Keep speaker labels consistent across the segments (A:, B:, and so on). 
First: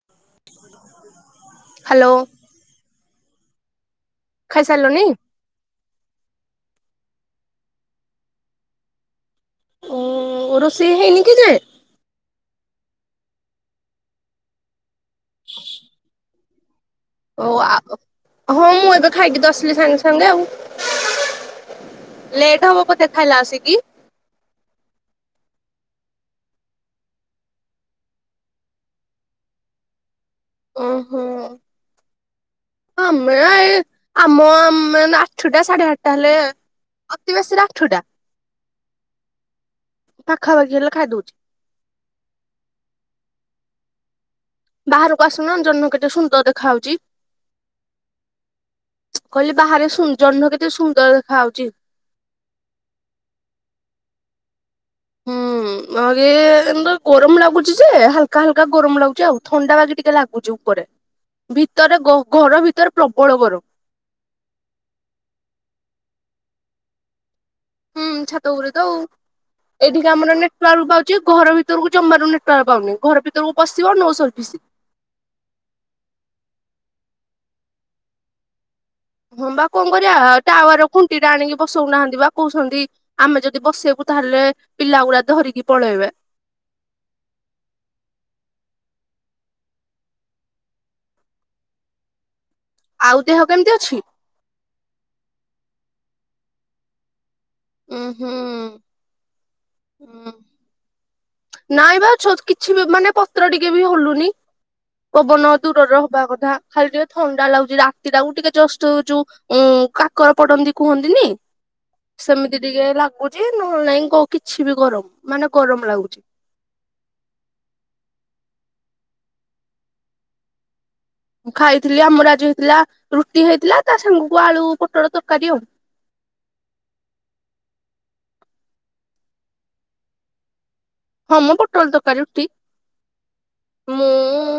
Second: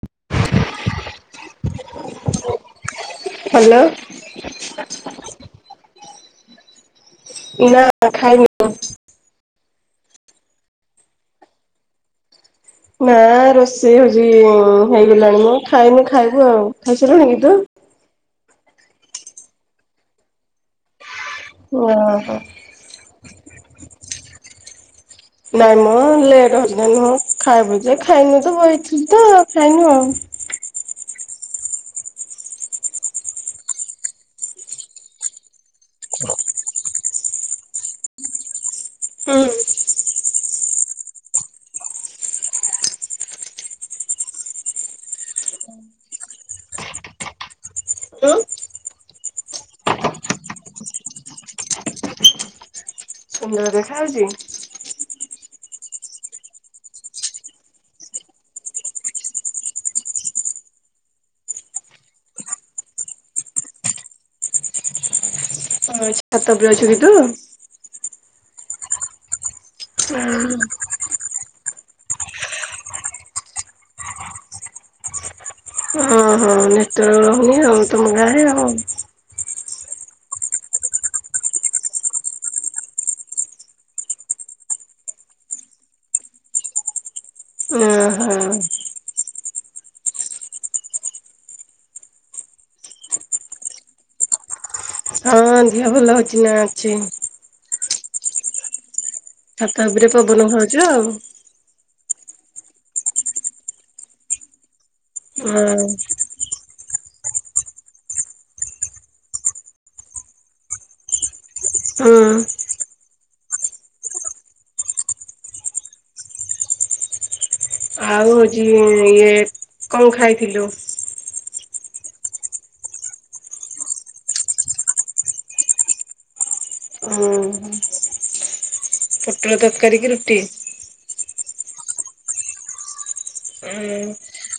A: [inaudible]
B: Hello.
A: Hello.
B: ଖାଇ ସାରିଲୁନି?
A: ନା ଖାଇନି।
B: ଓ ରୋଷେଇ ହେଇନି କି ଏଯାଏଁ?
A: ନା ରୋଷେଇ ହଉଛି ହେଇଗଲାଣି ମଁ ଖାଇନି ଖାଇବୁ ଆଉ। ଖାଇସାରିଲୁଣି କି
B: ଓ
A: ତୁ?
B: ଆଅ ହଁ ମୁଁ ଏବେ ଖାଇକି ତ ଆସିଲି ସାଙ୍ଗେ ସାଙ୍ଗେ ଆଉ।
A: ଓହୋ
B: ଲେଟ୍ ହବ ବୋଧେ ଖାଇଲା ଅସିକି?
A: ନାଇଁ ମଁ ଲେଟ୍ ହଛି ନାହିଁ ଖାଇବୁ ଯେ ଖାଇନୁ ତ ବଇଥିଲୁ ତ ଖାଇନୁ ଆଉ।
B: ଓହୋ। ଆମେ ଏଇ ଆମ ଆମେ ଆଠୁଟା ସାଢେ ଆଠଟା ହେଲେ। ଅତି ବେଶୀରେ ଆଠୁଟା।
A: ହୁଁ।
B: ପାଖା ପାାଖି ହେଲେ ଖାଇ ଦଉଛି। ବାହାରୁକୁ ଆସୁନ ଜହ୍ନ କେତେ ସୁନ୍ଦର ଦେଖାହଉଚି।
A: ତୁ
B: କହିଲି ବାହାରେ ସୁ ଜହ୍ନ କେତେ ସୁନ୍ଦର ଦେଖାଆଉଚି।
A: ସୁନ୍ଦର ଦେଖାାଯାଉଛି। [inaudible]
B: ହୁଁ ଆରେ ଆମର ଗରମ ଲାଗୁଚି ଯେ ହାଲକା ହାଲକା ଗରମ ଲାଗୁଚି ଆଉ ଥଣ୍ଡା ବାକି ଟିକେ ଲାଗୁଚି ଉପରେ। ଭିତରେ ବ ଘର ଭିତରେ ପ୍ରବଳ ଗର
A: [unintelligible] ଛାତ ବି ଅଛି ଭିତୁରୁ?
B: ହୁଁ ଛାତ ଉପୁରେ ତ ଆଉ ଏଇଠିକି ଆମର ନେଟୱାର୍କ ପା ଚି ଘର ଭିତରୁକୁ ଜମାରୁ ନେଟୱାର୍କ ପାଉନି ଘର ଭିତରକୁ ପଶିବ ନୋ ସର୍ଭିସି।
A: ହୁଁ ହୁଁ। ହଁ ନେଟୱର୍କ ରହୁନି ଆଉ ତମ ଗାଁରେ ଆଉ।
B: ହଁ ବା କଣ କରିବା ଟାୱାର ଖୁଣ୍ଟି ଟା ଆଣିକି ବସଉନାହାନ୍ତି ବା କହୁସନ୍ତି। ଆମେ ଯଦି ବସେଇବୁ ତାହେଲେ ପିଲା ଗୁଡା ଧରିକି ପଳେଇବେ।
A: ଉଁ ହୁଁ।
B: ଆଉ ଦେହ କେମତି ଅଛି?
A: ହ ଝିଅ ଭଲ ହଉଛି ନା ଅଛି।
B: ଉଁ ହୁଁ।
A: ଛାତ ଉପରେ
B: ହୁଁ।
A: ପବନ ଖାଉଛୁ ଆଉ।
B: ନାଇଁ ବା ଛୋ କିଛି ମାନେ ପତ୍ର ଟିକେ ବି ହଲୁନି। ପବନ
A: ହଁ
B: ଦୂରରେ ହବା କଥା ଖାଲି ଟିକେ ଥଣ୍ଡା ଲାଗୁଚି ଯାହା ରାତିଟାକୁ ଟିକେ ଜଷ୍ଟ ଯୋଉ। ଉଁ କାକର ପଡନ୍ତି କୁହନ୍ତିନି।
A: ହୁଁ
B: ସେମିତି ଟିକେ ଲାଗୁଚି ନହଲେ ନାଇଁ କୋ କିଛି ବି ଗରମ୍ ମାନେ ଗରମ ଲାଗୁଛି।
A: ଆଉ ହୋଉଚି ଇଏ କଣ ଖାଇଥିଲୁ?
B: ଖାଇଥିଲି ଆମର ଆଜି ହେଇଥିଲା ରୁଟି ହେଇଥିଲା ତା ସାଙ୍ଗକୁ ଆଳୁ ପୋଟଳ ତରକାରୀ ଆଉ।
A: ଉଁ ହୁଁ। ପୋଟଳ ତରକାରୀ କି ରୁଟି?
B: ହଁ ମଁ ପୋଟଳ ତରକାରୀ ରୁଟି। ମୁଁ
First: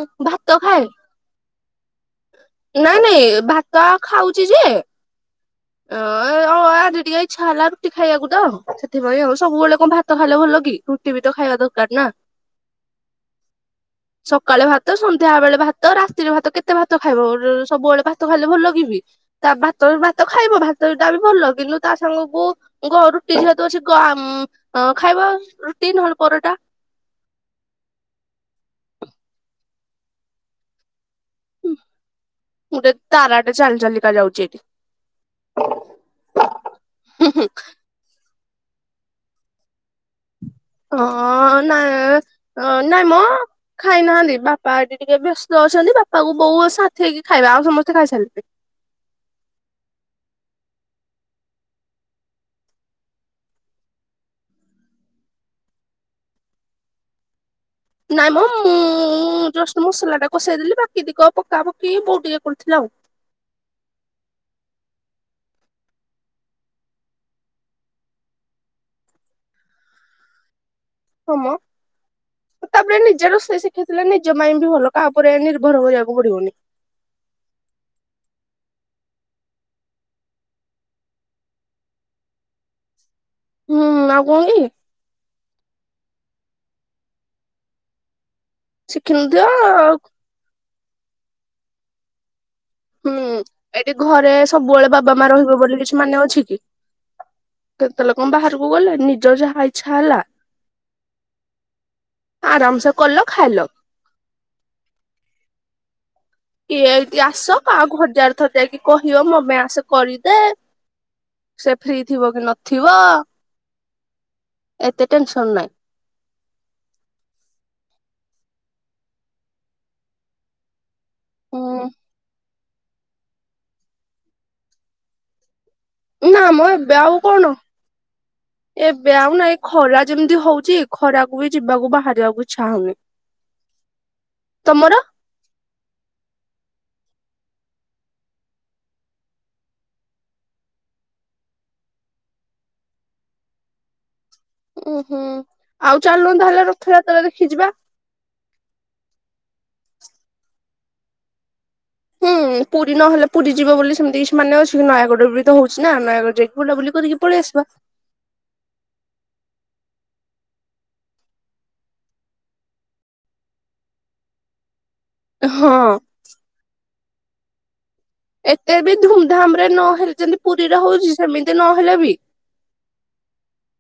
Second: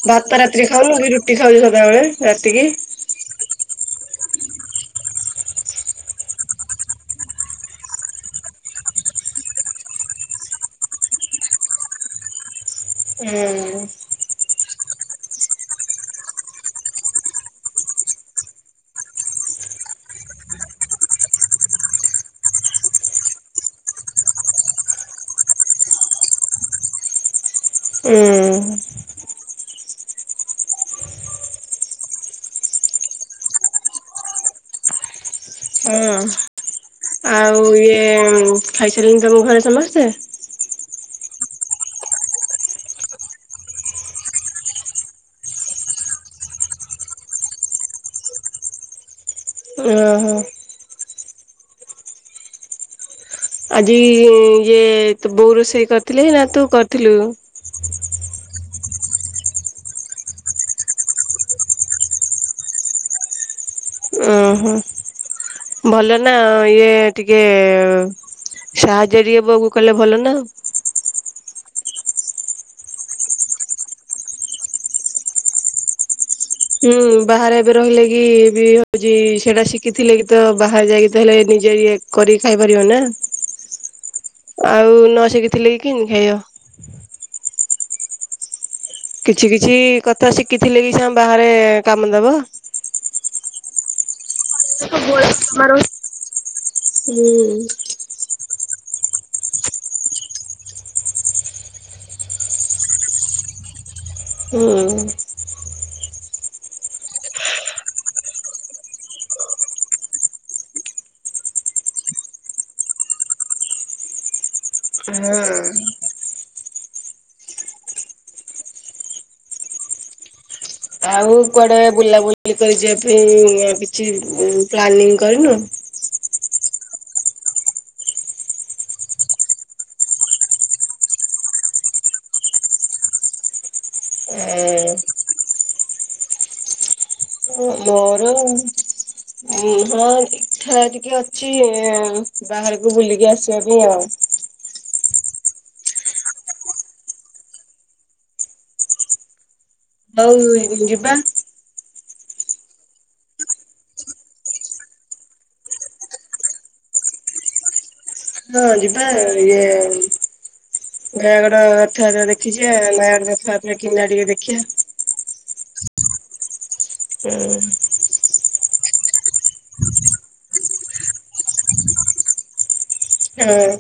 A: ଉଁ ଭାତ ରାତିରେ ଖାଉନୁ କି ରୁଟି ଖାଉଛୁ ସଦାବଳେ ରାତିକି?
B: ନାଇଁ ନାଇଁ ଭାତ ଖାଉଚି ଯେ।
A: [inaudible]
B: ଅ ଆଜି ଟିକେ ଇଚ୍ଛା ହେଲା ରୁଟି ଖାଇବାକୁ ତ ସେଥିପାଇଁ ଆଉ ସବୁବଳେ କଣ ଭାତ ଖାଇଲେ ଭଲ କି ରୁ ଟି ବି ତ ଖାଇବା ଦରକାର ନା।
A: [inaudible] ହୁଁ।
B: ସକାଳେ ଭାତ ସନ୍ଧ୍ୟା ବେଳେ ଭାତ ରାତିରେ ଭାତ କେତେ କେତେ ଭାତ ଖାଇବ ସବୁବେଳେ ଭାତ ଖାଇଲେ ଭଲ ଲାଗିବି ତା ଭାତ ଭାତ ଖାଇବ ଭାତଟା ବି ଭଲ କିନ୍ତୁ ତା ସାଙ୍ଗକୁ ରୁଟି ସତ ଅଛି ଖାଇବା ରୁଟି ନହେଲେ ପରଟା
A: ହୁଁ
B: ଗୋଟେ ତାରାଟେ ଚାଲି ଚାଲିକା ଯାଉଛି ଏଇଠି।
A: ହଁ ଆଉ ଇଏ ଖାଇସାରିଲଣିି ତମ ଘରେ ସମସ୍ତେ?
B: ହଁ ନାଁ ନାଇଁ ମ ଖାଇନାହାନ୍ତି ବାପାଠି ଟିକେ ବ୍ୟସ୍ତ ଅଛନ୍ତି ବାପା କୁ ବୋଉ ସାଥି ହେଇକି ଖାଇବେ ଆଉ ସମସ୍ତେ ଖାଇସାରିଲେ।
A: ଓହୋ ଆଜି ଇଏ ତ ବୋଉ ରୋଷେଇ କରିଥିଲି ନା ତୁ କରିଥିଲୁ
B: ନାଇଁ ମ ମୁଁ ଜଷ୍ଟ ମସଲା ଟା କଷେଇଦେଲି ବାକି ଦିକ ପକା ପକି ବୋଉ ଟିକେ କରୁଥିଲା ଆଉ।
A: ଓହୋ ଭଲ ନା ଇଏ ଟିକେ ସାହାଯ୍ୟ ଟିକେ ବୋଉ କୁ କଲେ ଭଲ ନା।
B: ହମ। ତାପରେ ନିଜେ ରୋଷେଇ ଶିଖେଇଥିଲେ ନିଜ ମାଇଣ୍ଡ ବି ଭଲ କାହା ଉପରେ ନିର୍ଭର କରିବାକୁ ପଡିବନି।
A: ହୁଁ ଅ, ବାହାରେ ଏବେ ରହିଲେ କି ବି ହଉଛି, ସେଟା ଶିଖିଥିଲେ କି ତ ବାହାରେ ଯାଇକି ତ ହେଲେ ନିଜେ ଇଏ କରିକି ଖାଇପାରିବ ନା
B: ହୁଁ ଆଉ କଣ କି
A: ଆଉ ନ ଶିଖିଥିଲେ କି କିମିତି ଖାଇବ
B: ଶିଖିନଥିବ
A: କିଛି କିଛି କଥା ଶିଖିଥିଲେ କି ସିନା ବାହାରେ କାମ ଦବ।
B: ହୁଁ ଏଠି ଘରେ ସବୁବେଳେ ବାବା
A: ହୁଁ।
B: ମା ରହିବ ବୋଲି କିଛି ମାନେ ଅଛି କି କେତେବେଳ କଣ ବାହାରକୁ ଗଲେ ନିଜର ଯାହା ଇଚ୍ଛା ହେଲା ଆରାମସେ କଲ ଖାଇଲ।
A: ହୁଁ
B: କିଏ ଏଇଠି ଆସ କାହାକୁ ହଜାରେ ଥର ଯାଇକି କହିବ ମୋ ପାଇଁ ଆସ କରିଦେ। ସେ ଫ୍ରି ଥିବ କି ନଥିବ ଏତେ ଟେନସନ ନାଇ
A: ହଁ। ଆଉ କୁଆଡେ
B: ହୁଁ
A: ବୁଲାବୁଲି କରିିବା ପାଇଁ କିଛି ପ୍ଲାନିଂ କରିନୁ?
B: ନା ମଁ ଏବେ ଆଉ କଣ
A: [inaudible]
B: ଏବେ ଆଉ ନାଇଁ ଖରା ଯେମିତି ହଉଛି ଖରାକୁ ବି ଯିବାକୁ ବାହାରିବାକୁ ଇଚ୍ଛା ହଉନି।
A: ଏ
B: ତମର
A: ଏ ମୋର ଉ ହଁ ଇଛା ଟିକେ ଅଛି ବାହାରକୁ ବୁଲିକି ଆସିବା ପାଇଁ ଆଉ।
B: ଓ ହୋଁ ଆଉ ଚାଲନୁ ତାହେଲେ ରଥ ଯାତ୍ରା ଦେଖି ଯିବା।
A: ହଉ ଯିବା।
B: ହୁଁ ପୁରୀ ନହେଲେ ପୁରୀ ଯିବ ବୋଲି ସେମିତି କିଛି ମାନେ ଅଛି କି ନୟାଗଡ଼ ବି ତ ହଉଛି ନା ନୟାଗଡ ଯାଇକି ବୁଲା ବୁଲି କରିକି ପାଲେଇଆସିବା
A: ହଁ ଯିବା ଇଏ ନୟାଗଡ ରଥ ଯାତ୍ରା ଦେଖି ଯିବା ନୟାଗଡ ରଥ ଯାତ୍ରା କିନା ଟିକେ ଦେଖିବା।
B: ହଁ
A: ହୁଁ
B: ଏତେ ବି ଧୁମଧାମ ରେ ନହଲେ ଯେମତି ପୁରୀରେ ହଉଛି ସେମିତି ନହେଲେ ବି
A: ହଁ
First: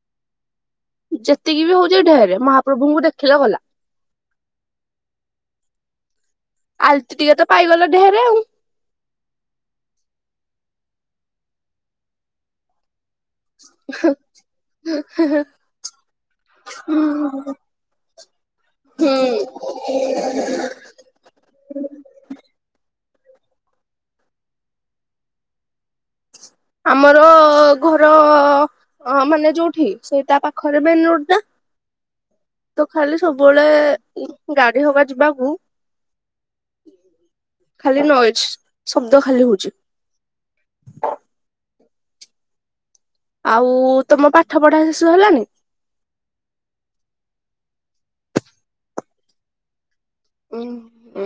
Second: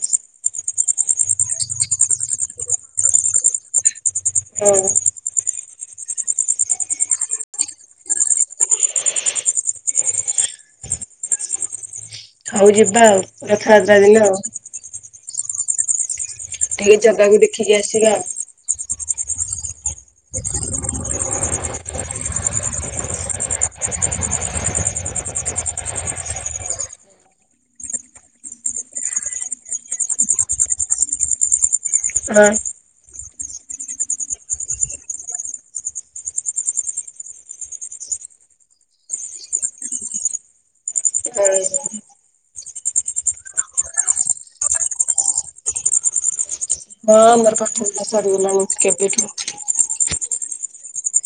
B: ଯେତିକି ବି ହଉଛି ଢେର ମହାପ୍ରଭୁଙ୍କୁ ଦେଖିଲା ଗଲା।
A: ହଁ
B: ଆଲତି ଟିକେ ତ ପାଇଗଲ ଢହେରେ ଆଉ।
A: ହଉ ଯିବା ଆଉ ରଥଯାତ୍ରା ଦିନ ଆଉ।
B: ହ।
A: ଜଗାକୁ ଦେଖିକି ଆସିବା ଆଉ।
B: ହୁଁ। ଆମର ଘର ଅଁ ମାନେ ଯୋଉଠି ସେଇ ତା ପାଖରେ ମାନରୋଡ୍ଟ ଟା
A: ହଁ।
B: ତ ଖାଲି ସବୁବେଳେ ଗାଡି ହବା ଯିବାକୁ ଖାଲି ନ ଶବ୍ଦ ଖାଲି ହଉଛି।
A: ହୁଁ।
B: ଆଉ ତମ ପାଠ ପଢା ଶିଶୁ ହେଲାଣି
A: ହଁ ମୋ ପଠ ପଢା ସରିଗଲା ନି କେବେ ଠୁ।
B: ଉୁଁ ହଁ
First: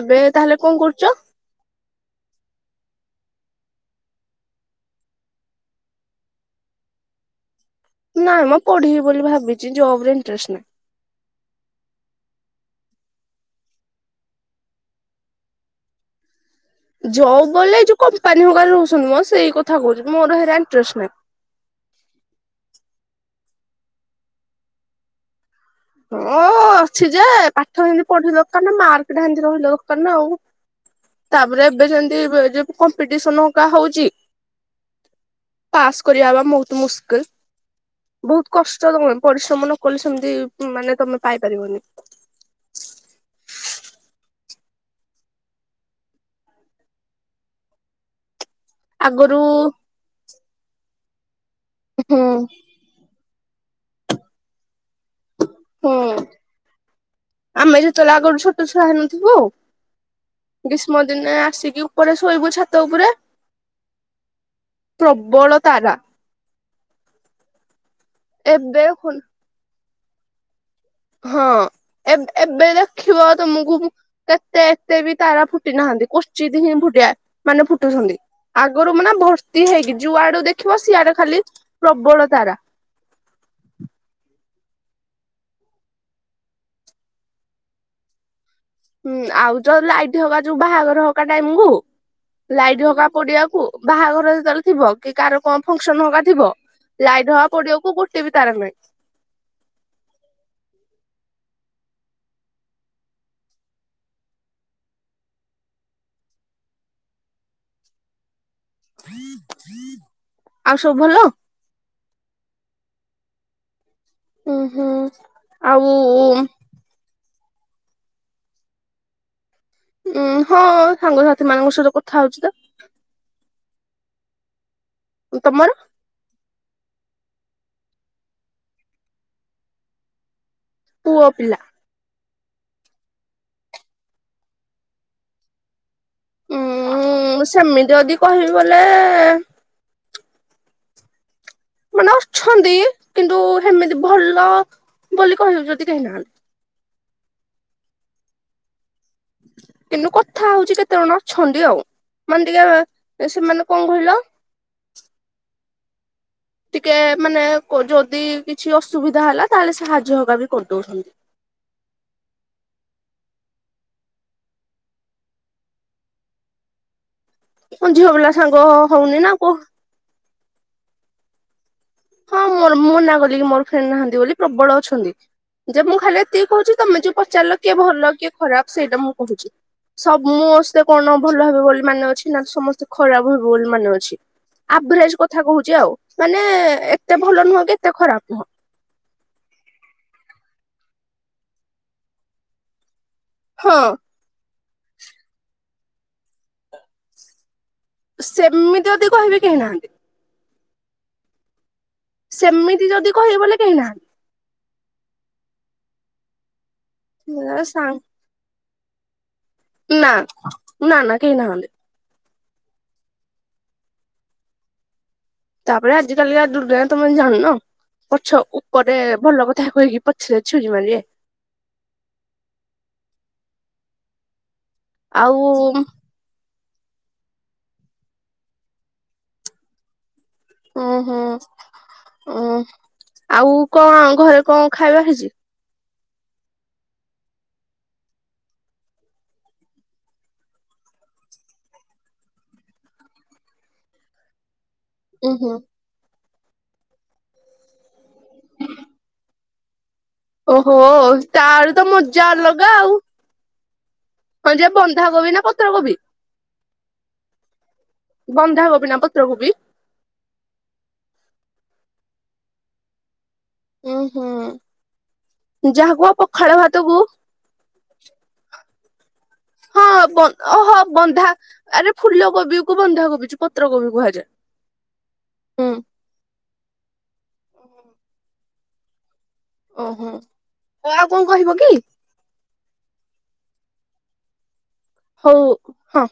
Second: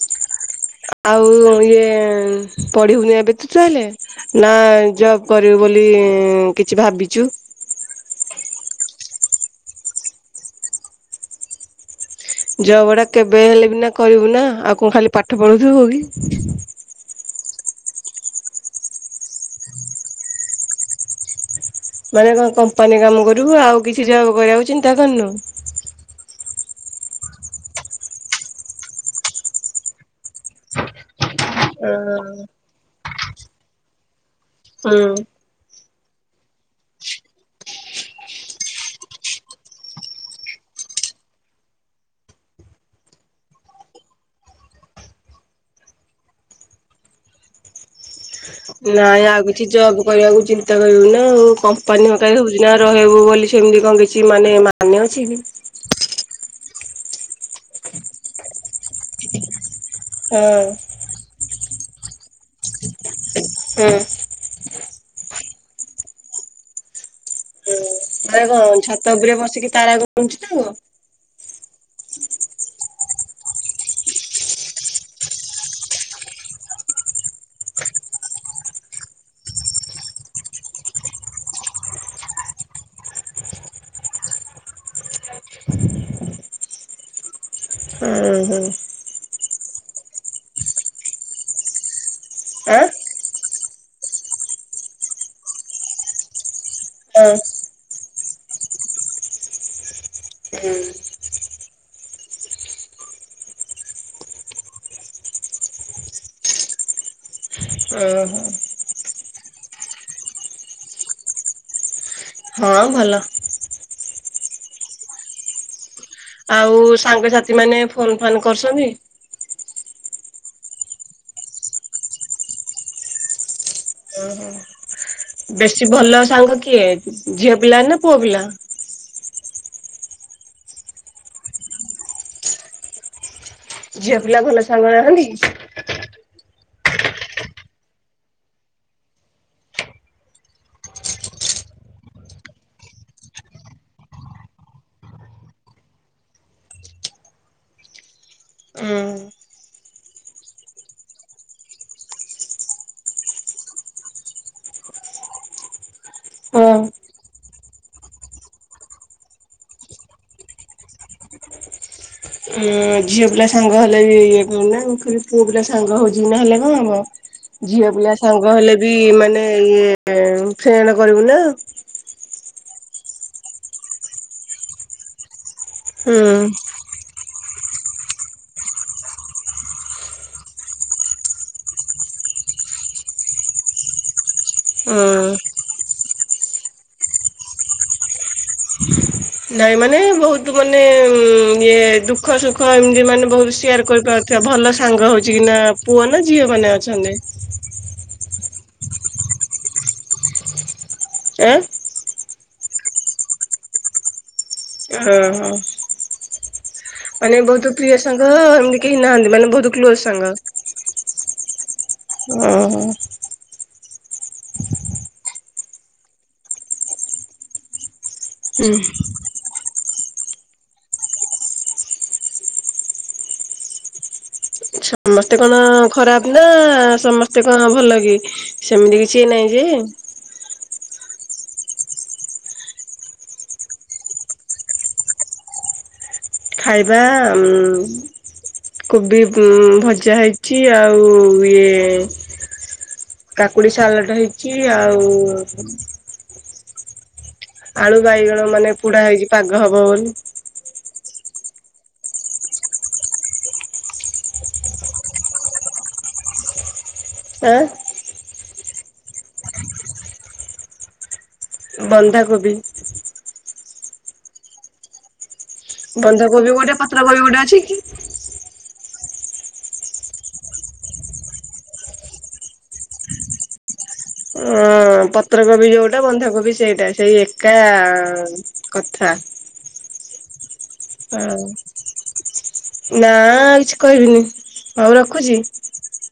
B: ଏବେ ତାହେଲେ କଣ କରୁଛ?
A: ଆଉ ଇଏ ପଢିବୁନି ଏବେ ତୁ ତାହଲେ ନା ଜବ କରିବୁ ବୋଲି କିଛି ଭାବିଛୁ?
B: ନାଇଁ ମୁଁ ପଢିବି ବୋଲି ଭାବିଛି ଜବ ରେ ଇଣ୍ଟରେଷ୍ଟ ନାହିଁ।
A: ଜବ ଟା କେବେ ହେଲେ ବି ନା କରିବୁ ନା ଆଉ କଣ ଖାଲି ପାଠ ପଢୁଥିବ ହଉ କି।
B: ଜବ୍ କଲେ ଏ ଯୋଉ କମ୍ପାନୀ ହରେ ରହୁଛନ୍ତି ମ ସେଇ କଥା କହୁଛି ମୋରଣ୍ଟଷ୍ଟ ନାହିଁ।
A: ମାନେ କଣ କମ୍ପାନୀ କାମ କରୁୁ ଆଉ କିଛି ଜବ୍ କରିବାକୁ ଚିନ୍ତା କରିନୁ?
B: ହଁ ଅଛି ଯେ ପାଠ ଏତି ପଢିଲ ଦରକାର ନା ମାର୍କଟାତି ରହିଲ ଦରକାର ନା ଆଉ। ତାପରେ ଏବେ
A: ଅ
B: ଯେମିତି କମ୍ପିଟିସନା ହଉଛି।
A: ହଁ।
B: ପାସ୍ କରିବା ବା ବହୁତ ମୁସ୍କିଲ। ବହୁତ କଷ୍ଟ ତମେ ପରିଶ୍ରମ ନ କଲେ ସେମିତି ମାନେ ତମେ ପାଇପାରିବନି।
A: ନାଇଁ
B: ଆଗରୁ
A: ଆଉ କିଛି ଜବ୍ କରିବାକୁ ଚିନ୍ତା କରିବୁ ନା ଆଉ କମ୍ପାନୀ
B: ହୁଁ
A: ହଉଛି ନା ହବ ବୋଲି ସେମିତି କଣ କିଛି ମାନେ ମାନେ ଅଛି
B: ହଁ ଆମେ ଯେତେବେଳେ ଆଗରୁ ଛୋଟ ଛୁଆ ହେନଥିବୁ ଆଉ
A: ହଁ।
B: ଗ୍ରୀଷ୍ମ ଦିନେ ଆସିକି ଉପରେ ଶୋଇବୁ ଛାତ ଉପରେ
A: ହୁଁ।
B: ପ୍ରବଳ ତାରା।
A: ରେ କଣ
B: ଏବେ ହଁ
A: ଛାତ ଉପରେ ବସିକି ତାରା ଗଣୁଛି ତ।
B: ହଁ ଏବେ ଦେଖିବ ତମକୁ କେତେ ଏତେ ବି ତାରା ଫୁଟି ନାହାନ୍ତି କଚିଦ ହିଁ ଫୁଟିଆ ମାନେ ଫୁଟୁଛନ୍ତି। ଆଗରୁ ମାନେ ଭର୍ତ୍ତି ହେଇକି ଯୋଉ ଆଡୁ ଦେଖିବ ସିଆଡେ ଖାଲି ପ୍ରବଳ ତାରା।
A: ହୁଁ ହୁଁ।
B: ହୁଁ ଆଉ ଯୋଉ ଲାଇଟ୍ ହବା ଯୋଉ ବାହାଘର ହକା ଟାଇମ କୁ ଲାଇଟ
A: ଆଁ
B: ହଙ୍କକା ପଡିବାକୁ ବାହାଘର ଯେତେବେଳେ ଥିବ କି କାହାର କଣ ଫଙ୍କସନ ହବାର୍‌ ଥିବ। ଲାଇଟ ହବା
A: ହଁ
B: ପଡିବାକୁ ଗୋଟେ ବି ତାର ନୁହିଁ।
A: ହୁଁ। ଓହୋ।
B: ଆଉ ସବୁ ଭଲ?
A: ହଁ ଭଲ।
B: ହୁଁ ହୁଁ ଆଉ।
A: ଆଉ ସାଙ୍ଗସାଥି ମାନେ ଫୋନ ଫନ୍ କରୁଛନ୍ତି?
B: ଉଁ ହଁ ସାଙ୍ଗସାଥି ମାନଙ୍କ ସହିତ କଥା ହଉଛି ତ।
A: ଓହୋ
B: ତମର
A: ବେଶୀ ଭଲ ସାଙ୍ଗ କିଏ ଝିଅ ପିଲା ନା ପୁଅ ପିଲା।
B: ପୁଅ ପିଲା।
A: ଝିଅ ପିଲା ଭଲ ସାଙ୍ଗ ନାହାନ୍ତି।
B: ଉୁଁ ସେମିତି ଯଦି କହିବି ବୋଲେ ମାନେ ଅଛନ୍ତି କିନ୍ତୁ ସେମିତି ଭଲ ବୋଲି କହିବ ଯଦି କେହି ନାହାନ୍ତି।
A: ହଁ।
B: କିନ୍ତୁ କଥା ହଉଛି କେତେ ଜଣ ଅଛନ୍ତି ଆଉ ମାନେ ଟିକେ ସେମାନେ କଣ କହିଲ।
A: ହଁ
B: ଟିକେ ମାନେ ଯଦି କିଛି ଅସୁବିଧା ହେଲା ତାହେଲେ ସାହାଯ୍ୟ ହବା ବି କରିଦଉଛନ୍ତି।
A: ଝିଅ ପିଲା ସାଙ୍ଗ ହେଲେ ବି ଇଏ କୁନ ଖାଲି ପୁଅ ପିଲା ସାଙ୍ଗ ହଉଛିି କି ନହେଲେ କଣ ହବ। ଝିଅ ପିଲା ସାଙ୍ଗ ହେଲେ ବି ମାନେ ଇଏ ଫ୍ରେଣ୍ଡ କରିବୁ ନା।
B: ହଁ ମୋର ମୁଁ ମନା କଲିିକ ମୋର ଫ୍ରେଣ୍ଡ ନାହାନ୍ତି ବୋଲି ପ୍ରବଳ ଅଛନ୍ତି ଯେ ମୁଁ
A: ହୁଁ
B: ଖାଲି ଏତିକ କହୁଛି ତମେ ଯୋଉ ପଚାରିଲ କିଏ ଭଲ କିଏ ଖରାପ ସେଇଟା ମୁଁ କହୁଛି। ସମସ୍ତେ କଣ ଭଲ ହେବେ ବୋଲି ମାନେ ଅଛି ନା ସମସ୍ତେ ଖରାପ ହେବେ ବୋଲି ମାନେ ଅଛି। ଆଭରେଜ
A: ହୁଁ।
B: କଥା କହୁଛି ଆଉ ମାନେ ଏତେ ଭଲ ନୁହଁ କି ଏତେ ଖରାପ ନୁହଁ।
A: ନାଇଁ ମାନେ ବହୁତ ମାନେ ଇଏ ଦୁଃଖ ସୁଖ ଏମତି ମାନେ ବହୁତ ସେୟାର
B: ହଁ
A: କରିପାରୁ ସେ ଭଲ ସାଙ୍ଗ ହଉଛି କି ନା ପୁଅ ନା ଝିଅ ମାନେ ଅଛନ୍ତି।
B: ସେମିତି ଯଦି କହିବି କେହି ନାହାନ୍ତି।
A: ଆଁ।
B: ସେମିତି ଯଦି କହିବ ବୋଲେ କେହି ନାହାନ୍ତି।
A: ହଁ ହଁ। ମାନେ ବହୁତ ପ୍ରିୟ ସାଙ୍ଗ ଏମିତି କେହି ନାହାନ୍ତି ମାନେ ବହୁତ କ୍ଲୋଜ
B: ନା
A: ସାଙ୍ଗ
B: ନା ନା କେହି ନାହାନ୍ତି।
A: ଓହୋ।
B: ତାପରେ ଆଜିିକାଲି ଆଉ ଦୁର୍ଗା ତମେ ଜାଣୁନ ପଛ
A: ହୁଁ।
B: ଉପରେ ଭଲ କଥା କହିକି ପ ଛରେ ଛୁରୀ ମାରିବେ।
A: ସମସ୍ତେ
B: ଆଉ
A: କଣ ଖରାପ ନା ସମସ୍ତେ କଣ ଭଲ କି ସେମିତି କିଛି ନାଇଁ ଯେ।
B: ଓୁଁ ହୁଁ ଆଉ କଣ ଘରେ କଣ ଖାଇବା ହେଇଛି।
A: ଖାଇବା କୋବି ଭଜା ହେଇଛି ଆଉ ଇଏ କାକୁଡି ସାଲଟ ହେଇଛି ଆଉ
B: ଉଁ ହୁଁ।
A: ଆଳୁ ବାଇଗଣ ମାନେ ପୁଡା ହେଇଛି ପାଗ ହବ ବୋଲି।
B: ଓହୋ ତାର ତ ମଜା ଅଲଗା ଆଉ। ହଁ ଯେ ବନ୍ଧାକୋବି ନା ପତ୍ରକୋବି।
A: ଆଁ।
B: ବନ୍ଧାକୋବି ନା ପତ୍ରକୋବି।
A: ବନ୍ଧାକୋବି।
B: ହୁଁ ହୁଁ। ଯାହାକୁ ଆଉ ପଖାଳ
A: ବନ୍ଧକୋବି ଗୋଟେ
B: ଭାତକୁ
A: ପତ୍ରକୋବି ଗୋଟେ ଅଛି କି।
B: ହଁ ଓହୋ ବନ୍ଧା ଆରେ ଫୁଲ କୋବି କୁ ବନ୍ଧାକୋବି ପତ୍ରକୋବି କୁହାଯାଏ।
A: ହଁ ପତ୍ରକୋବି
B: ହୁଁ
A: ଯୋଉଟା ପତ୍ର କୋବି ଯୋଉଟା ବନ୍ଧାକୋବି ସେଇଟା ସେଇ ଏକା କଥା।
B: ଓହୋ। ଆଉ କଣ
A: ହଁ
B: କହିବ କି
A: ନା ଆଉ କିଛି କହିବିନି।
B: ହଉ ହଁ